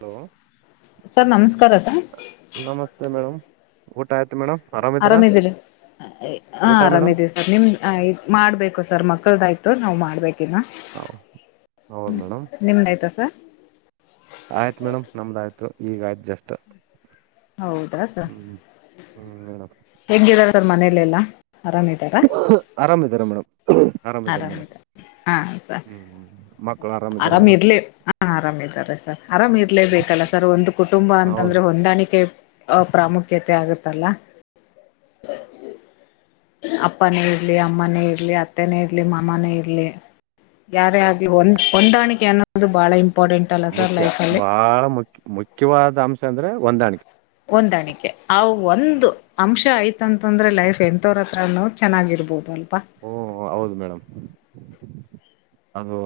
Hello sir ನಮಸ್ಕಾರ sir ನಮಸ್ತೆ ಮೇಡ್. ಊಟಯತು ಮೇಡಮ್? ಆರಾಮಿದೀರಾ ಆರಾಮ್ಿದೀರಿ ಹ ಊಟ ಮೇಡಮ್ ಆರಾಮ್ಿದೀವಿ ಸರ್ ನಿಮ ಮಾಡ್ಬೇಕು ಸರ್. ಮಕ್ಕಲ್ದಾಯ್ತು ನಾವ್ ಮಾಡ್ಬೇಕಿನ ಹೌದ್ ನಿಮ್ದಾಯ್ತಾ ಸರ್ ಆಯ್ತ್ು ಮೇಡಮ್ ನಮ್ದ ಆಯ್ತು ಈಗ ಆಯ್ತು ಜಸ್ಟ್. ಹೌದಾ ಸರ ಹ್ಮ್ ಹ್ಮ್ ಮೇಡ ಹೆೇಂಗಗಾರ ಸರ್ ಮನೆಯಲ್ಲೆಲ್ಲಾ? ಆರಾಮ್ಇರೆ ಮೇಡಮ್ ಆರಾಮ್ಇರೆ ಮೇಡಮ್ ಆರಾಮಿದ ಹಾ ಸ ಹ್ಮ್ ಹ್ಮ್ ಮಕ್ಕಳು ಆರಾಮಿದಾರ ಆರಾಮ್ ಮೇಡಮ್ ಇರ್ಲಿ ಹ ಆರಾಮ ಇದಾರೆ ಸರ್ ಆರಾಮ್ ಇರ್ಲೇಬೇಕಲ್ಲ ಸರ್ ಒಂದು ಕುಟುಂಬ ಹೌದು ಅಂತಂದ್ರೆ ಹೊಂದಾಣಿಕೆ ಆ ಪ್ರಾಮುಖ್ಯತೆ ಆಗುತ್ತಲ್ಲ. ಅಪ್ಪನೇ ಇರ್ಲಿ ಅಮ್ಮನೇ ಇರ್ಲಿ ಅತ್ತನೇ ಇರ್ಲಿ ಮಾಮನೇ ಇರ್ಲಿ ಯಾರೇ ಆಗಿ ಒಂದ್ ಹೊಂದಾಣಿಕೆ ಅನ್ನೋದು ಬಾಳ ಇಂಪಾ ಮುಖ್ಯ ಬಹಳ ಮುಖ್ಯ ಮುಖ್ಯವಾದ ಅಂಶ ಅಂದ್ರೆ ಹೊಂದಾಣಿಕೆ. ಹೊಂದಾಣಿಕೆ ಆ ಹ್ಮ ಒಂದು ಅಂಶ ಆಯ್ತು. ಅಂತಂದ್ರೆ ಲೈಫ್ ಎಂಂತವ್ರ ಹತ್ರನ್ನೋ ಚೆನ್ನಾಗಿರ್ಬಹುದು ಅಲ್ಲ. ಹಓ ಹೌದು ಮೇಡಮ್. ಅದು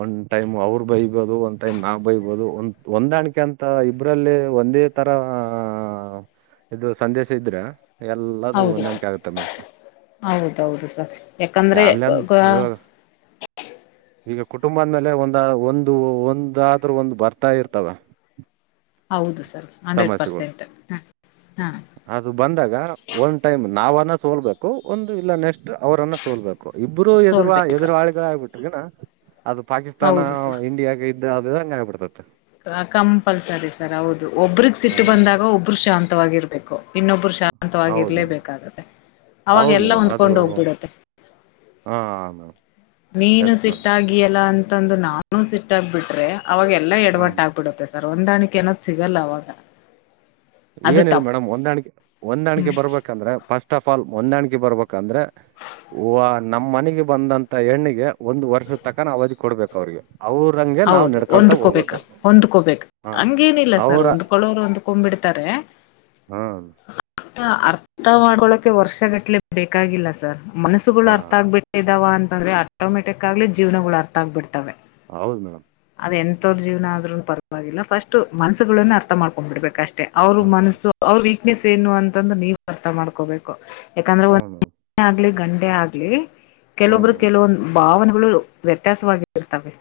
ಒಂದ್ ಟೈಮ್ ಅವ್ರ ಬೈಬೋದು ಒ್ ಟೈಮ್ ನಾವ ಬೈಬೋದು ಒ ಹೊಂದಾಣಿಕೆ ಅಂತ ಇಬರಲ್ಲಿ ಒಂದೇ ತರ ಆ ಇದು ಸಂದೇಶ ಇದ್ರೆ ಎಲ್ಲದುೂ ಸರ್ ಹೊಂದಾಣಿಕೆ ಆಗುತ್ತೆ ಮೇಡಮ್ ಹೌದು ಸರ್ ಯಾಕಂದ್ರೆ, ಫ್ಯಾಮಿಲಿ ಅಂದ ಇವಾಗ ಈಗ ಕುಟುಂಬದ್ಮೇಲೆ ಒಂದ ಒಂದು ಒಂದಾದ್ರೂ ಒಂದು್ ಬರ್ತಾ ಇರ್ತವ ಹೌದು ಸರ್ ಹಂಡ್ರೆಡ್ ಸಮಸ್ಯೆಗಳು ಪರ್ಸೆಂಟ್ ಹ ಹಾ ಅದು ಬಂದಾಗ ಒಂದು ಟೈಮ್ ನಾವ ಸೋಲ್ಬೇಕು ಒಂದು ಇಲ್ಲ ನೆಕ್ಸ್ಟ್ ಅವರನ್ನ ಸೋಲ್ಬೇಕು ಇಬ್ಬರು ಎದು ಸೋಲ್ಬೇಕು ಎದುರುಾಳಿಗಳಾಗಗ್ಬಿಟ್ರಗನಾ ಅದು ಪಾಕಿಸ್ತಾನ ಹೌದು ಸರ್ ಇಂಡಿಯಾಾಗ ಇದ್ದ ಅದು ಹಂಗ ಆಗಬಿಡ್ತ. ಕಂಪಲ್ಸರಿ ಸರ್ ಹೌದು ಒಬ್ರಗ್ ಹಾ ಸಿಟ್ಟು ಬಂದಾಗ ಒಬರು ಶಾಂತವಾಗಿರ್ಬೇಕು. ಇನ್ನೊಬ್ಬರು ಶಾಂತವಾಗಿ ಹೌದ್ ಮೇಡಮ್ ಇರ್ಲೇಬೇಕಾಗತ್ತೆ ಅವಾಗ ಹೌದ್ ಎಲ್ಲಾ ಮೇಡಮ್ ಹೊಂದ್ಕೊಂಡ್ ಅದು ಹೋಗ್ಬಿಡತ್ತೆ. ಹಾ ಹ ನೀನು ಸಿಟ್ಟಾಗಿಯಲ್ಲ ಅಂತಂದು ನಾನು ಸಿಟ್ಟಾಗಬಿಟ್ರೆ ಅವಾಗೆಲ್ಲಾ ಹಾ ಎಡಮಟ್ಟ ಆಗ್ಬಿಡುತ್ತೆ ಸರ್ ಹೊಂದಾಣಿಕೆ ಏನದ್ ಸಿಗಲ್ಲ ಅವಾಗ. ಅದು ಏನಿಲ್ಲ ತಪ್ಪು ಮೇಡಮ್ ಒಂದಾಣಿಕೆ ಒಂದಾಣಿಕೆ ಬರ್ಬೇಕಂದ್ರೆ ಫಸ್ಟ್ ಆಫ [unintelligible] ಪಫಾಲ್ ಹೊಂದಾಣಿಕೆ ಬರ್ಬೇಕಂದ್ರೆ ನಮ್ಮ್ ಮನೆಗೆ ಬಂದಂತ ಎಣ್ಣಿಗೆ ಒಂದ್ ವರ್ಷದ ತಕನ ಅವಧಿ ಕೊಡ್ಬೇಕು ಅವ್ರಿಗೆ ಅವ್ರಂಗೆ ನಾವು ಹೌದು ನಡ್ಕೊಂತ ಹೊಂದ್ದ್ಕೋಬೇಕ ಹೋಗ್ಬೇಕು ಹೊಂದ್ಕೋಬೇಕ ಹಾ ಹಂಗೇನಿಲ್ಲ ಸರ್ ಅವರ ಹೊಂಡ್ಕೊಳೋರು ಹೊಂದ್ದ್ಕೊಡ್ತಾರೆ ಹ್ಮ್ ಅರ್ಥ ಮಾಡ್ಕೊಳಕೆ ವರ್ಷ ಗಟ್ಲೆ ಬೇಕಾಗಿಲ್ಲ ಸರ್ ಮನಸ್ಸುಗಳು ಹಾ ಅರ್ಥ ಆಗ್ಬ ಬಿಟ್ಟಿದಾವ ಅಂತಂದ್ರೆ ಆಟೋಮೆಟಿಕ್ ಆಗ್ಲಿ ಜೀವನಗಳು ಅರ್ಥ ಆಗ್ಬಿಡ್ತವೆ ಹೌದು ಮೇಡಮ್ [unintelligible] ಜೀವನ ಆದ್ರೂ ಪರವಾಗಿಲ್ಲ ಫಸ್ಟ್ ಮನ್ಸಗಳನ್ನ ಅರ್ಥ ಮಾಡ್ಕೊಂಡ್ ಬಿಡ್ಬೇಕು ಅಷ್ಟು ಅವ್ರ ಹಾ ಮನಸ್ಸು ಅವ್ರ ವೀಕ್ನೆಸ್ ಏನು ಅಂತಂದು ನೀವು ಅರ್ಥ ಮಾಡ್ಕೋಬೇಕು ಯಾಕಂದ್ರೆ ಒ ಹ್ಞೂ ಮೇಡಮ್ [unintelligible] ಆಗ್ಲಿ ಗಂಡೇ ಆಗ್ಲಿ ಹ್ಞೂ ಕೆಲೊಬ್ರು ಮೇಡಮ್ ಕೆಲವೊಂದು ಭಾವನೆಗಳು ವ್ಯತ್ಯಾಸವಾಗಿ ಇರ್ತವೆ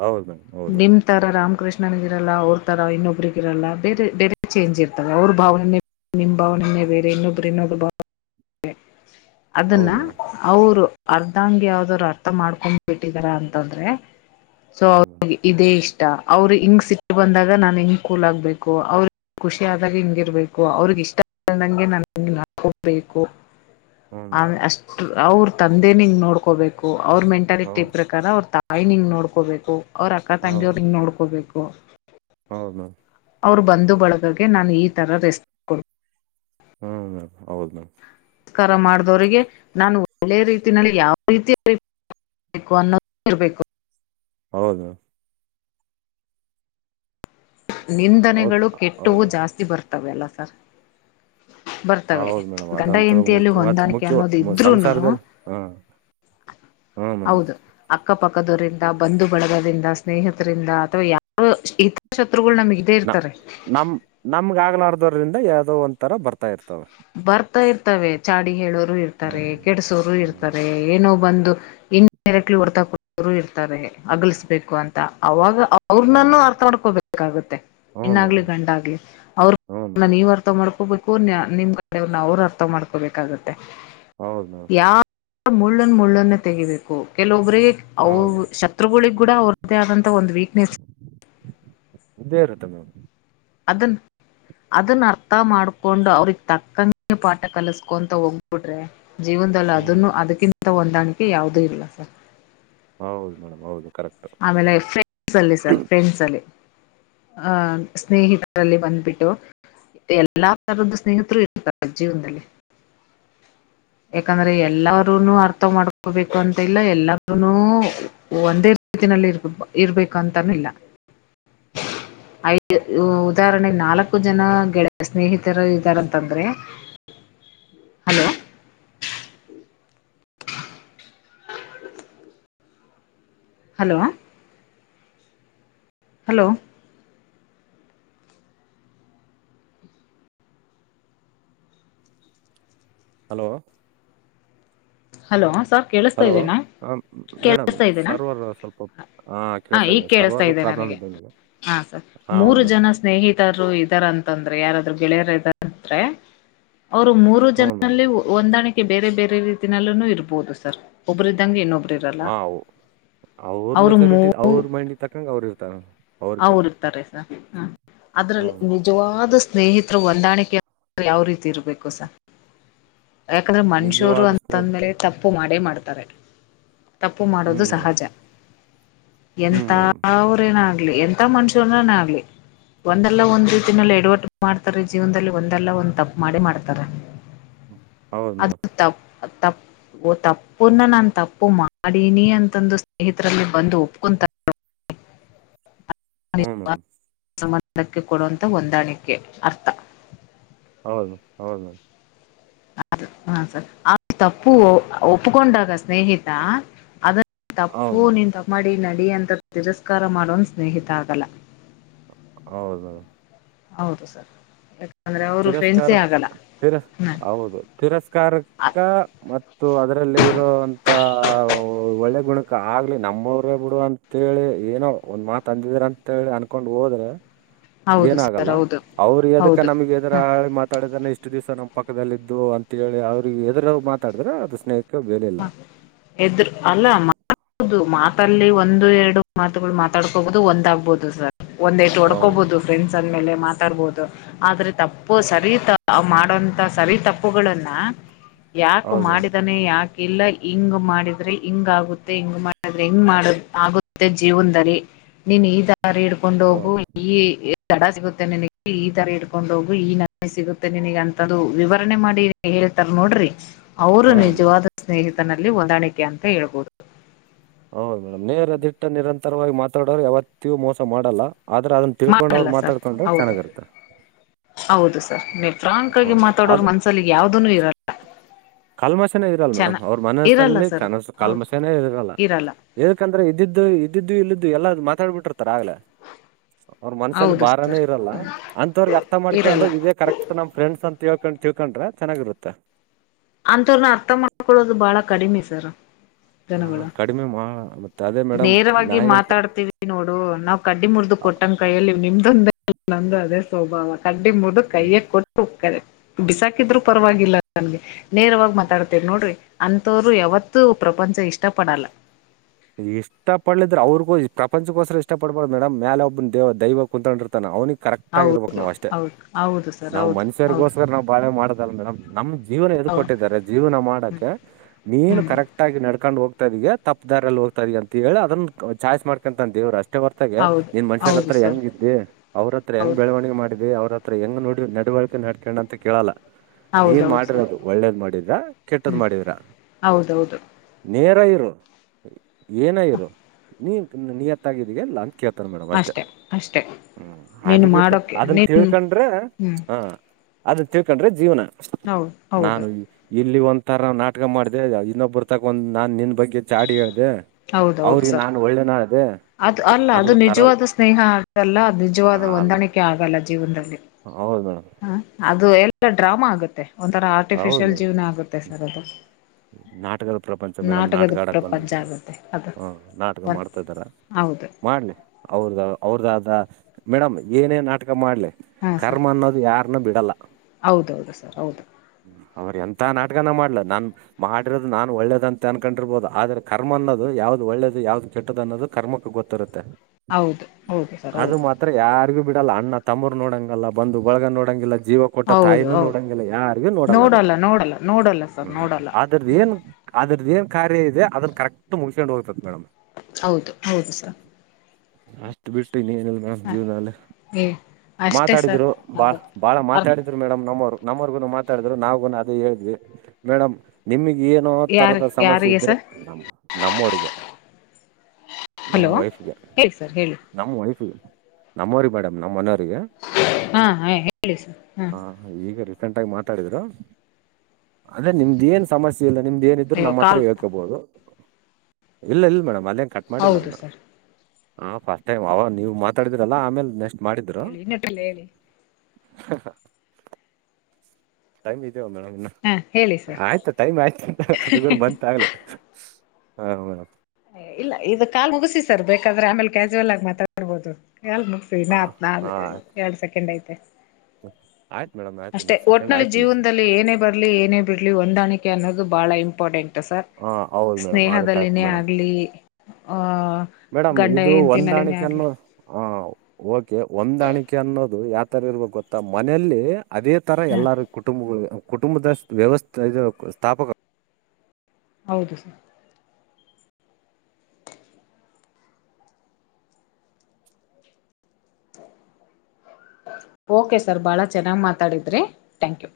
ಹೌದು ಮೇಡಮ್ [unintelligible] ಹೌದು ನಿಮ್ ತರ ರಾಮಕೃಷ್ಣ ನನಗಿರಲ್ಲ ಅವ್ರ ತರ ಇನ್ನೊಬ್ರಗ ಇರಲ್ಲ ಬೇರೆ ಬೇರೆ ಚೇಂಜ್ ಇರ್ತದೆ ಅವ್ರ ಭಾವನೆ ನಿಮ್ಮ ಭಾವನನ ಬೇರೆ ಇನ್ನೊಬ್ರು ಇನ್ನೊಬ್ರೆ [unintelligible] ಬಾವ ಅದನ್ನ ಹೌದು ಮೇಡಮ್ ಅವರು ಅರ್ಧಾಂಗ ಯಾವುದಾದ್ರ ಅರ್ಥ ಮಾಡ್ಕೊಂಡ್ ಬಿಟ್ಟಿದಾರ ಅಂತಂದ್ರೆ ಸೊ ಹ್ಞೂ ಅವ್ರ ಇದೇ ಇಷ್ಟ ಅವ್ರ ಹಿಂಗ್ ಸಿಟ್ಟಿ ಬಂದಾಗ ನಾನ್ ಹಿಂಗ್ ಕೂಲ್ ಆಗ್ಬೇಕು ಅವ್ರ ಖುಷಿಾದಾಗ ಹಿಂಗಿರ್ಬೇಕು ಅವ್ರಗ ಇಷ್ಟಂದಂಗೆ [unintelligible] ನಾನು ಹಿಂಗಗೆ ನಡ್ಕೊಬೇಕು ಮೇಡಮ್, ಹ್ಞೂ ಆ ಮೇಡಮ್ ಅಷ್ಟ ಅವ್ರ ತಂದೆ ನೋಡ್ಕೋಬೇಕು ಅವ್ರ ಮೆಂಟಾಲಿಟಿ ಹೌದು ಪ್ರಾ ಕಾರ ಅವ್ರ ತ [unintelligible] [unintelligible] ಹಿಂಗ್ ನೋಡ್ಕೋಬೇಕು ಅವ್ರ ಅಕ್ಕ ತಂಗಿಯ ಅವ್ರ ಹೌದು ಹಿಂಗ್ ನೋಡ್ಕೋಬೇಕು ಹೌದು ಅವ್ರು ಬಂದು ಬಳಗಕೆ ನಾನು ಈ ಥರ ರೆಸ್ಪ [unintelligible] ಕೊಡ್ [unintelligible] ಹ್ಮ್ [unintelligible] ಹೌದ್ ಮ್ಯಾಮ್ [unintelligible] [unintelligible] ನಸ್ಕಾರ ಮಾಡ್ದವರಿಗೆ ನಾನು ಒಳ್ಳೆ ರೀತಿನಲ್ಲಿ [unintelligible] ಯಾವ ರೀತಿ ಬೇಕು ಅನ್ನೋದು ಇರ್ಬೇಕು ಹೌದು ಹೌದು ನಿಂದನೆಗಳು ಕೆಟ್ಟವು ಹೌದು ಜಾಸ್ತಿ ಬರ್ತವೆ ಅಲ್ಲ ಸರ್ ಬರ್ತವೆ ಹೌದು ಮೇಡಮ್ ಗಂಡ ಅದಂತ ಹೆಂಡತಿಯಲ್ಲಿ ಮುಖ್ಯ ಅ [unintelligible] ಹೊಂದಾಣಿಕೆ ಮುಖ್ಯ ಅನ್ನೋದು ಇದ್ರುನು ಸಂಸಾರದಲ್ಲ ಹ [unintelligible] ಹಾ ಮೇಡಮ್ ಅಕ್ಕ ಪಕ್ಕದವರಿಂದ ಬಂದು ಬಳಗೋದ್ರಿಂದ ಸ್ನೇಹಿತರಿಂದ ಅಥವಾ ಯಾರಿತ [unintelligible] [unintelligible] ಹಗಳು ನಮಗೇ ಇರ್ತಾರೆ [unintelligible] ದ ಯಾವದೋ ಒಂದ [unintelligible] ತರ ಬರ್ತಾ ಇರ್ತವೆ ಬರ್ತಾ ಇರ್ತವೆ ಚಾಡಿ ಹೇಳೋರು ಹ್ಞೂ ಇರ್ತಾರೆ ಕೆಡಸೋರು ಹ್ಞೂ ಇರ್ತಾರೆ ಏನೋ ಬಂದು ಇನ್ ಡೈರೆಕ್ಟ್ಲಿ ಹೊರ್ತಾರು ಇರ್ತಾರೆ ಅಗಲಿಸಬೇಕು ಅಂತ ಅವಾಗ ಅವ್ರನ್ನಾನ ಹೌದು ಅರ್ಥ ಮಾಡಡ್ಕೋಬೇಕಾಗುತ್ತೆ ಹ್ಞೂ ಹೆಣಗಲೀ ಮೇಡಮ್ ಗಂಡಾಗ್ಲಿ ಅವರು ಹ್ಞೂ ನನ್ನ ಮೇಡಮ್ ನೀವ್ ಅರ್ಥ ಮಾಡ್ಕೋಬೇಕು ನಿಮ್ ಕಡೆನ್ನ ಅವ್ರು ಅರ್ಥ ಮಾಡ್ಕೋಬೇಕಾಗತ್ತೆ ಹೌದು ಮೇಡಂ ಯಾವ ಮುಳ್ಳನ್ ಮುಳ್ಳನ್ನ ತೆಗಿಬೇಕು ಕೆಲವೊಬ್ರ ಅ ಹೌದು ಶತ್ರುಗಳಗ್ ಕೂಡ ಅವ್ರದ್ದೇ ಆದಂತ ಒಂದ್ ವೀಕ್ನೆಸ್ ಇದೇ ಇರುತೆ ಮೇಡಂ ಅದನ್ [unintelligible] ಅದನ್ನ ಅರ್ಥ ಮಾಡ್ಕೊಂಡು ಅವ್ರಿಗೆ ತಕ್ಕಂಗ ಪಾಠ ಕಲಸ್ಕೊಂತ ಹೋಗ್ಬಿಡ್ರೆ ಜೀವನದಲ್ಲಿ ಹ್ಞೂ ಅದನ್ನು ಅದಕ್ಕಿಂತ ಹೊಂದಾಣಿಕೆ ಯಾವದೂ ಇಲ್ಲ ಸರ್ ಹೌದು ಮೇಡಮ್ ಹೌದು ಕರೆಕ್ಟು ಆಮೇಲೆ ಫ್ರೆಸ್ [unintelligible] ಅಲ್ಲಿ ಸರ್ ಫ್ರೆಂಡ್ಸ್ ಅಲ್ಲಿ ಅಹ ಸ್ನೇಹಿತರಲ್ಲಿ ಬಂದ್ಬಿಟ್ಟು ಎಲ್ಲಾ ತರದ ಸ್ನೇಹಿತರು ಇರ್ತಾರೆ ಜೀವನದಲ್ಲಿ ಹ [unintelligible] [inaudible] ಯಾಕಂದ್ರೆ ಎಲ್ಲ್ರೂನು ಅರ್ಥ ಮಾಡ್ಕೊಬೇಕು ಅಂತ ಇಲ್ಲ ಎಲ್ಲ್ರೂನು ಒಂದೇ [unintelligible] [unintelligible] ರೀತಿನಲ್ಲಿ ಇರ್ಬೇಕು ಅಂತನಿಲ್ಲ ಹ [unintelligible] [inaudible] ಐದು ಉದಾಹರಣೆ ನಾಲ್ಕು ಜನ ಗೆಳ ಸ್ನೇಹಿತರು ಇದ್ದಾರಂತಂದ್ರೆ ಹಲೋ ಹ hello hello hello hello sir ಕೇಳಿಸ್ತಾ ಹಲೋ ಇದ್ದೇನಾ ಹ ಮೇಡಮ್ ಕೇಳಿಸ್ತಾ ಇದ್ದೇನಾ ಸರ್ವರ್ ಸ್ವಲ್ಪ ಹ ಕೆಲಸ ಇದೆ ಸರ್ವರ್ ್ದ ಹ ಸರ್ ಮೂರು ಜನ ಸ್ನೇಹಿತರು ಇದರ ಅಂತಂದ್ರೆ ಯಾರಾದ್ರು ಗೆಳೆಯರಂದೆ ಅವರು ಮೂರು ಹ್ಞೂ ಮೇಡಮ್ ಜನಲ್ಲಿ ಹೊಂದಾಣಿಕೆ ಬೇರೆ ಬೇರೆ ರೀತಿ ಲ್ಲ ಇರ್ಬಹುದು ಸರ್ ಒಬ್ಬ್ರ ಹ ಅವ್ರ ಅವರು ಮೂ ಮೆಚೋಾರಿಟಿ ಅವ್ರ ಮೈಂಡಿಗೆ ತಕ್ಕ ಅವರು ಇರ್ತಾರ ಅವರು ಇರ್ತಾರೆ ಸರ್ ಹ ಅದ್ರಲ್ಲಿ ಹ್ಞೂ ನಿಜವಾದ ಸ್ನೇಹಿತರು ಹೊಂದಾಣಿಕೆ ಯಾವ ರೀತಿ ಇರಬೇಕು ಸ ಯಾಕಂದ್ರೆ ಮನ್ಷೂರು ನಿಜವಾದ ಸ್ನೇಹ ಅಂತಂದ್ಮೇಲೆ ತಪ್ಪು ಮಾಡೇ ಮಾಡ್ತಾರೆ ತಪ್ಪು ಹ್ಮ್ ಮಾಡೋದು ಮೇಡಮ್ ಸಹಜ ಹ್ಮ್ ಮೇಡಮ್ ಎಂತವ್ರೇನ ಎಂತ ಮನುಷ್ಯನ ನ ಆಲಿ ಒಂದೆಲ್ಲ ಒಂದ್ ರೀತಿನಲ್ಲ ಎಡವಟು ಮಾಡ್ತಾರೆ ಜೀವನದಲ್ಲಿ ಒಂದೆಲ್ಲ ಒಂದ್ ತಪ್ಪ ಮಾಡಿ ಮಾಡ್ತಾರೆ ಹೌದು ಮೇಡಮ್ ತ್ತಪ್ಪ ಓ ತಪ್ಪನ್ನ ನಾ ತಪ್ಪು ಮಾಡಿನಿ ಅಂತಂದು ಸ್ನೇಹಿತರಲ್ಲಿ ಬಂದು ಒಪ್ಕೊ ಹ ಹ್ಮನ ಸಂಧಾನಕ್ಕೆ ಕೊಡುವಂಥ ಹೊಂದಾಣಿಕೆ ಅರ್ಥ ಹೌದು ಹೌದು ಹ ಸ ತಪ್ಪು ಒಪ್ಕೊಂಡಾಗ ಸ್ನೇಹಿತ ಅದನ್ನು ಹೌದು ತಪ್ಪೂ ಮೇಡಮ್ ನಿ ತಮ್ಮಾಡಿ ನಡಿ ಅಂತ ತಿರಸ್ಕಾರ ಮಾಡೋನ್ ಸ್ನೇಹಿತ ಆಗಲ್ಲ ಹೌದು ಹೌದು ಸರ್ ಯಾಕಂದ್ರೆ ಅವರು ತಿರಸ್ಕಾರ ಫ್ರೆಂಡ್ಸೇ ಆಗಲ್ಲ ತಿ ಹ್ಮ್ ಹೌದು ತಿರಸ್ಕಾರಕ ಮತ್ತು ಅದರಲ್ಲಿ ರೋ ಇತ್ತ ಒಳ್ಳೆ ಗುಣಕ ಆಗ್ಲಿ ನಮ್ಮವರೇ ಬಿಡು ಅಂತೇಳಿ ಏನೋ ಒಂದ್ ಮಾತ ಅಂದಿದ್ರ ಅಂತೇಳಿ ಅನ್ಕೊಂಡ್ ಹೋದ್ರೆ ಹೌದು ಸರ್ ಏನಾಗಲ್ಲ ಹೌದು ಅವ್ರು ಎದಕ್ಕೆ ಹೌದು ನಮ್ಗೆ ಎದರ ಹ ಹಾಳಿ ಮಾತಾಡಿದ್ರೆ ಇಷ್ಟು ದಿವ್ಸ ನಮ ಪಕ್ಕದಲ್ಲಿದ್ದು ಅಂತೇಳಿ ಅವ್ರಿಗೆ ಎದ್ರ ಮಾತಾಡಿದ್ರ ಅದು ಸ್ನೇಹಿತ ಹ ಎದರು ಅಲ್ಲ ಅಲ್ಲಿ ಒಂದು ಎರಡು ಮಾತುಗಳು ಮಾತಾಡ್ಕೋಬಹುದು ಒಂದ್ ಆಗ್ಬಹುದು ಸರ್ ಒಂದ್ ಟು ಹೌದು ಹೊಡ್ಕೋಬಹುದು ಫ್ರೆಂಡ್ಸ್ ಅಂದ ಮೇಲೆ ಮಾ ತರ್ಬೋದು ಆದ್ರೆ ತಪ್ಪು ಸರಿ ತ ಮಾಡೋಂತ ಸರಿ ತಪ್ಪುಗಳನ್ನ ಯಾಕು ಹೌದು ಮೇಡಮ್ ಮಾಡಿದಾನೆ ಯಾಕೆ ಇಲ್ಲ ಹಿಂಗ್ ಮಾಡಿದ್ರೆ ಹಿಂಗ ಆಗುತ್ತೆ ಹಿಂಗ್ ಮಾಡಿದ್ರೆ ಹಿಂಗ್ ಮಾಡ ಆಗುತ್ತೆ ಜೀವನದಲ್ಲಿ ನೀನ್ ಈ ದಾರಿ ಹಿಡ್ಕೊಂಡ ಹೋಗು ಈ ತಡ ಸಿಗುತ್ತೆ ನಿನಗೆ ಈ ತರ ಇಡ್ಕೊಂಡ ಹೋಗಿ ಈ ನಿ ಸಿಗುತ್ತೆ ನಿನಗೆ ಅಂತು ವಿವರಣೆ ಮಾಡಿ ತ ನೋಡ್ರಿ ಅವರು ಹ್ಮ್ ಮೇಡಮ್ ನಿಜವಾದ ಸ್ನೇಹಿತನಲ್ಲಿ ಹೊಂದಾಣಿಕೆ ಅಂತ ಹೇಳ್ಬಹುದು ಹೌದದು ಮೇಡಮ್ ನೇರ ದಿಟ್ಟ ನಿರಂತರವಾಗಿ ಮಾತಾಡೋ್ರರು ಯಾವತ್ತೂ ಮೋಸ ಮಾಡಲ್ಲ ಆದ್ರ ಅದನ್ನ ತಿಳ್ಕೊಂಡ ಮಾಡಲ್ಲ ಅವ್ರು ಸರ್ ಮಾತಾಡ್ಕೊಂಡ್ರೆ ಹೌದು ಚೆನ್ನಾಗಿರುತ್ತ ಹೌದು ಸರ್ ನಿರ್ ಫಾಂಕ್ ಆಗಿ ಮಾತಾಡೋರು ಮನ್ಸಲ್ಲಿ ಯಾವ್ದನುೂ ಇರಲ್ಲ ಕಲ್ಮಶೆನೇ ಇರಲ್ಲ ಚೆನ್ನ ಮೇಡಮ್ ಅವ್ರ ಇರಲ್ಲ ಮನಸ್ಸಲ್ಲಿ ಸರ್ ಕನಸ ಹೌದು ಕಲ್ಮಶನೇ ಇರಲ್ಲ ಯಏಕಂದ್ರೆ ಇದ್ದಿದ್ದು ಇದ್ದಿದ್ದು ಇಲ್ಲಿದ್ದು ಎಲ್ಲ ಮಾತಾಡ್ ಬಿಿಟ್ಟಿರ್ತಾರ ಆಗ್ಲ ಅವ್ರ ಮನಸಲ್ಲಿ ಹೌದು ಭಾರಾನೇ ಸರ್ ಇರಲ್ಲ ಅಂತವ್ರಿಗೆ ಅರ್ಥ ಮಾಡ್ಕೊಂಡು ಇರಲ್ಲ ಇದೇ ಕರೆಕ್ಟ್ ನಮ್ ಫ್ರೆಂಡ್ಸ್ ಅಂತ ತಿಳ್ಕೊಂಡ್ ತಿಳ್ಕೊಂಡ್ರ ಚೆನ್ನಾಗಿರುತ್ತ ಅಂಥವ್ರನ್ನ ಅರ್ಥ ಮಾಡ್ಕೊೊಳ್ಳೋದು ಬಾಳ ಕಡಿಮೆ ಸರ್ ಹಾ ಜನಗಳು ಕಡಿಮೆ ಮಾ ಮತ್ತೆ ಅದೇ ಮೇಡಮ್ ನೇರವಾಗಿ ನಾಯಿ ಮಾತಾಡ್ತೀವಿ ನೋಡು ನಾವ್ ಕಡ್ಡಿ ಮುರಿದು ಕೊಟ್ಟಂಗ ಕೈಯಲ್ಲಿ ನಿಮ್ದೊಂದ ನಂದು ಅದೇ ಸ್ವಭಾವ ಕಡ್ಡಿ ಮುಡ್ದು ಹ್ಞೂ ಕೈಯಕ್ ಕೊಟ್ಟು ಉಕ್ಕದೆ ಬಿಸಾಕಿದ್ರು ಪರವಾಗಿಲ್ಲ ನಂಗೆ ನೇರವಾಗಿ ಮಾತಾಡ್ತಿವಿ ನೋಡ್ರಿ ಅಂಥವ್ರು ಯಾವತ್ತೂ ಪ್ರಪಂಚ ಇಷ್ಟ ಪಡಲ್ಲ ಇಷ್ಟ ಪಡ್ಲಿದ್ರೆ ಅವ್ರಿಗೂ ಪ್ರಪಂಚಕ್ಕೋಸ್ಕರ ಇಷ್ಟ ಪಡ್ಬಾರ್ದ ಮೇಡಮ್ ಮೇಲೆ ಒಬ್ಬನ ದೇವ ದೈವ ಕುಂತ್ೊಂಡಿರ್ತಾನ ಅವನಿ ಕರೆಕ್ಟ್ ಆಗ ಇರ್ಬೇಕು ಹೌದು ನಾವ್ ಅಷ್ಟೇ ಹೌದು ಹೌದು ಸರ್ ನಾ್ ಹೌದು ಹೌದು ಮನುಷ್ಯರಿಗೋಸ್ಕರ ನಾ್ ಬಾಳೆ ಮಾಡದಲ್ಲ ಮೇಡಮ್ ನಮ್ ಜೀವನ ಎದು ಹೌ- ಕೊಟ್ಟಿದ್ದಾರೆ ಜೀವನ ಮಾಡಕ್ಕೆ ನೀನು ಹ್ಮ್ ಕರೆಕ್ಟ್ ಆಗಿ ನಡ್ಕೊಂಡ್ ಹೋಗ್ತಾ ಇದಗ ತಪ್ಪ ಇದಾರಲ್ಲಿ ಹೋಗ್ತಾರೆ ಅಂತ ಹೇಳಿ ಅದನ್ನ ಚಾಯ್ಸ್ ಮಾಡ್ಕೊಂತಂದೇವ್ರುಷ್ಟ ಇಷ್ಟ ಹೊರ್ತಗೆ ಹೌದು ನಿನ್ ಮನುಷ್ಯರ ಹೌದು ಹತ್ರ ಸರ್ ಹೆಂಗ ಇದ್ದಿ ಅವ್ರ ಹತ್ರ ಹೆಂಗ್ ಹೌದು ಬೆಳವಣಿಗೆ ಮಾಡಿದಿ ಅವ್ರ ಹತ್ರ ಹತ್ರ ಹೆಂಗ ನೋಡಿ ನಡವಳಿಕೆ ನಡ್ಕಣ ಅಂತ ಕೇಳಲ್ಲ ನೀನ್ ಹೌದೌದು ಸರ್ ಮಾಡಿರೋದು ಒಳ್ಳೇದ್ ಮಾಡಿದ್ರ ಕೆಟ್ಟದ್ ಹ್ಮ್ ಮಾಡಿದ್ರ ಹೌದೌದು ನೇರ ಇರು ಏನ ಇರು ನೀ ನಿಯತ್ತಾಗಿದಗ ಲಂಚ್ ಅಷ್ಟೇ ಅಷ್ಟೇ ಹ್ಮ್ ಅದು ಬಿಟ್ಟು ಅದನ್ನ ತಿಳ್ಕೊಂಡ್ರೆ ಹ್ಮ್ ಹ ಅದನ್ನ ತಿಳ್ಕೊಂಡ್ರೆ ಜೀವನ ಹೌದು ಹೌದು ನಾನು ಇ- ಇಲ್ಲಿ ಒಂಥರ ನಾಟಕ ಮಾಡಿದೆ ಇನ್ನೊ ಬರ್ತ ಒಂದ ನಾನ್ ನಿನ್ ಬಗ್ಗೆ ಚಾಡಿ ಹೇಳ ಹೌದೌದು ಅವ್ರಿ ಸರ್ ನಾನ್ ಒಳ್ಳೆನ ಅದು ಅಲ್ಲ ಅದು ನಿಜವಾದ ಸ್ನೇಹ ಆಗಲ್ಲ ಅ ಹಾ, ನಿಜವಾದ ಅಲ್ಲ ಹೊಂದಾಣಿಕೆ ಆಗಲ್ಲ ಜೀವನದಲ್ಲಿ ಹೌದು ಮೇಡಮ್ ಹ ಅದು ಎಲ್ಲ ಡ್ರಾಮಾ ಆಗುತ್ತೆ ಒಂಥರ ಆರ್ಟಿಫಿಶಿಯಲ್ ಜೀವ್ನ ಆಗುತ್ತೆ ಸರ್ ಅದು ನಾಟಗದ ಪ್ರಪಂಚ ಮೇಡಮ್ ನಾಟಕದ ನಾಟಗಾಡಕ್ ಪ್ರಪಂಚ ಬಂದಿದ್ರು ಆಗುತ್ತೆ ಅದು ಹಾ ನಾಟಕ ಒ ಮಾಡ್ತಾ ಇದ್ದಾರ ಹೌದು ಮಾಡ್ಲಿ ಅವ್ರ್ದ ಹೌದದ ಮೇಡಮ್ ಏನೇ ನಾಟಕ ಮಾಡ್ಲಿ ಹಾ ಸರ್ ಕರ್ಮ ಅನ್ನೋದು ಯಾರನ್ನ ಬಿಡಲ್ಲ ಹೌದೌದು ಸರ್ ಹೌದು ಅವ್ರ ಎಂತ ನಾಟಕನ ಮಾಡ್ಲ ನಾನ್ ಮಾಡಿರೋದು ನಾನು ಒಳ್ಳೇದ ಅಂತ ಅನ್ಕೊಂಡಿರ್ಬಹುದು ಆದ್ರೆ ಕರ್ಮ ಅನ್ನೋದು ಯಾವ್ದ್ ಒಳ್ಳೇದು ಯಾವ್ದ ಕೆಟ್ಟದ ಅನ್ನೋದು ಕರ್ಮಕ್ಕೆ ಗೊತ್ತರುತ್ತೆ ಹೌದು ಹೌದು ಸರ್ ಆದ ಹೌದು ಮಾತ್ರ ಯಾರಿಗೂ ಬಿ ಲ್ಲ ಅಣ್ಣ ತಮ್ಮರ್ ನೋಡಂಗಲ್ಲ ಬಂದು ಬಳಗ್ಗೆ ನೋಡೋಂಗಿಲ್ಲ ಜೀವ ಕೊಟ್ಟ ಹೌದು ತಾಯಿನೂ ಹೌದು ನೋಡಂಗಿಲ್ಲ ಯಾರಿಗೂ ನೋಡಲ್ಲ ಅದು ನೋಡಲ್ಲ ನೋಡಲ್ಲ ಸರ್ ಹ್ಮ್ ನೋಡಲ್ಲ ಅದ್ರದ ಏ ಅದ ಏನ್ ಕಾರ್ಯ ಇದೆ ಅದನ್ನ ಕರೆಕ್ಟ್ ಮುಳಕೊಂಡ್ ಹೋಗ್ತದೆ ಮೇಡಮ್ ಹೌದು ಹೌದು ಸರ್ ಅಷ್ಟ ಬಿಟ್ಟ ಇನ ಏನಿಲ್ಲ ನಮ ಹ ಜೀವನಲ್ಲ ಏ ಅಷ್ಟೇ ಸರ್ ಮಾತಾಡಿದ್ರು ಬಾಳ್ ಅದು ಬಾಳ ಅರ್ ಮಾತಾಡಿದ್ರು ಮೇಡಮ್ ನಮ್ಮವ್ರು ನಮ್ಮರ್ಗುನು ಮಾತಾಡಿದ್ರು ನಾವವುಗೂ ಅದು ಹೇಳ್ವಿ ಮೇಡಮ್ ನಿಮಗ್ ಏನೋ ಯಾರ ತರದ ಸಮಸ್ಯೆ ಯಾರಿಗೆ ಇದ್ರೆ ಸರ್ ನಮ ನಮ್ಮವ್ರಿಗೆ ನಮ್ ಹಲೋ ವೈಫ್ಗೆ ಹೇಳಿ ಸರ್ ಹೇಳಿ ನಮ್ ವೈಫ್ ನಮ್ಮವ್ರ ಮೇಡಮ್ ನಮ್ಮ ಮನ ಹಾ ಹ ಹೇಳಿ ಸ ಹ್ಮ ಂಟ ಮಾತಾಡಿದ್ರು ಅದೇ ನಿಮ್ದ ಏನ್ ಸಮಸ್ಯೆ ಇಲ್ಲ ನಿಮ್ ನ ಇದ್ರು ಅಯ್ಯೋ ನಮ್ಮ್ ಹತ್ರ ಕಾಲ್ ಹೇಳ್ಕೋಬಹುದು ಇಲ್ಲ ಇಲ್ಲ ಮೇಡಮ್ ಅ ಕಟ್ ಮಾಡಿಲ್ಲ ಹೌದು ಅದನ್ನ ಸರ್ ಫಸ್ಟ್ ಟೈಮ್ ಅವ ನೀವು ಮಾತಾಡಿದರಲ್ಲ ಆಮೇಲೆ ನೆಕ್ಸ್ಟ್ ಹೇಳಿ ನಟಲ್ಲ ಹೇಳಿ ಹ [unintelligible] ಟೈಮ್ ಇದ್ಯವ ಮೇಡಮ್ ಇನ್ನು ಹಾ ಹೇಳಿ ಸರ್ ಆಯ್ತು ಟೈಮ್ ಆಯ್ತುಂತ ಅಗ ಬಂತ ಆಗ್ಲ ಹಾ ಹ್ಮ ಇಲ್ಲ ಇದು ಕಾ ಮುಗಿಸಿ ಸರ್ ಬೇಕಾದ್ರೆ ಆಮೇಲೆ ಕ್ಯಾಾಜುವಲ್ ಆಗಿ ಮಾತಾಡ್ಬೋದು ಎ ಮುಗಸವಿ ನಾತ್ು ನಾು ಎರಡು ಸೆಕೆಂಡ್ ಐತೆ ಆಯ [unintelligible] ಅಷ್ಟೇ ಒಟ್ನಲ್ಲಿ ಜೀವನದಲ್ಲಿ ಏನೇ ಬರ್ಲಿ ಏನೇ ಬಿರ್ಲಿ ಹೊಂದಾಣಿಕೆ ಅನ್ನೋದು ಬಾಳ ಇ ಹ ಹೌದ ಮೇಡಮ್ ಅದು ಕರೆಕ್ಟ್ ಮೇಡಮ್ ಆಗಲಿ ಮೇಡಮ್ ಗಂಡ ಇದು ಹೆಂಡತಿನಲ್ಲಿನೇ ಹೊಂದಾಣಿಕೆ ಆಗಲಿ ಅನ್ನು ಹ ಓಕೆ ಒಂದ ಹೊಂದಾಣಿಕೆ ಅನ್ನೋದು ಯಾವ್ತರ ಇರ್ಬೇಕ್ ಗೊತ್ತಾ ಮನೆಲ್ಲಿ ಅದೇ ತರ ಹಾಂ ಎಲ್ಲಾರ ಕುಟುಂಬಗಳ್ ಕುಟುಂಬದ ವ್ಯವಸ್ಥೆ ಇದು ಸ್ಥಾಪಕ ಹೌದು ಸರ್ ಓಕೆ ಸರ್ ಬಹಳ ಚೆನ್ನಾಗ್ ಮಾತಾಡಿದ್ರಿ ಥ್ಯಾಂಕ್ ಯು.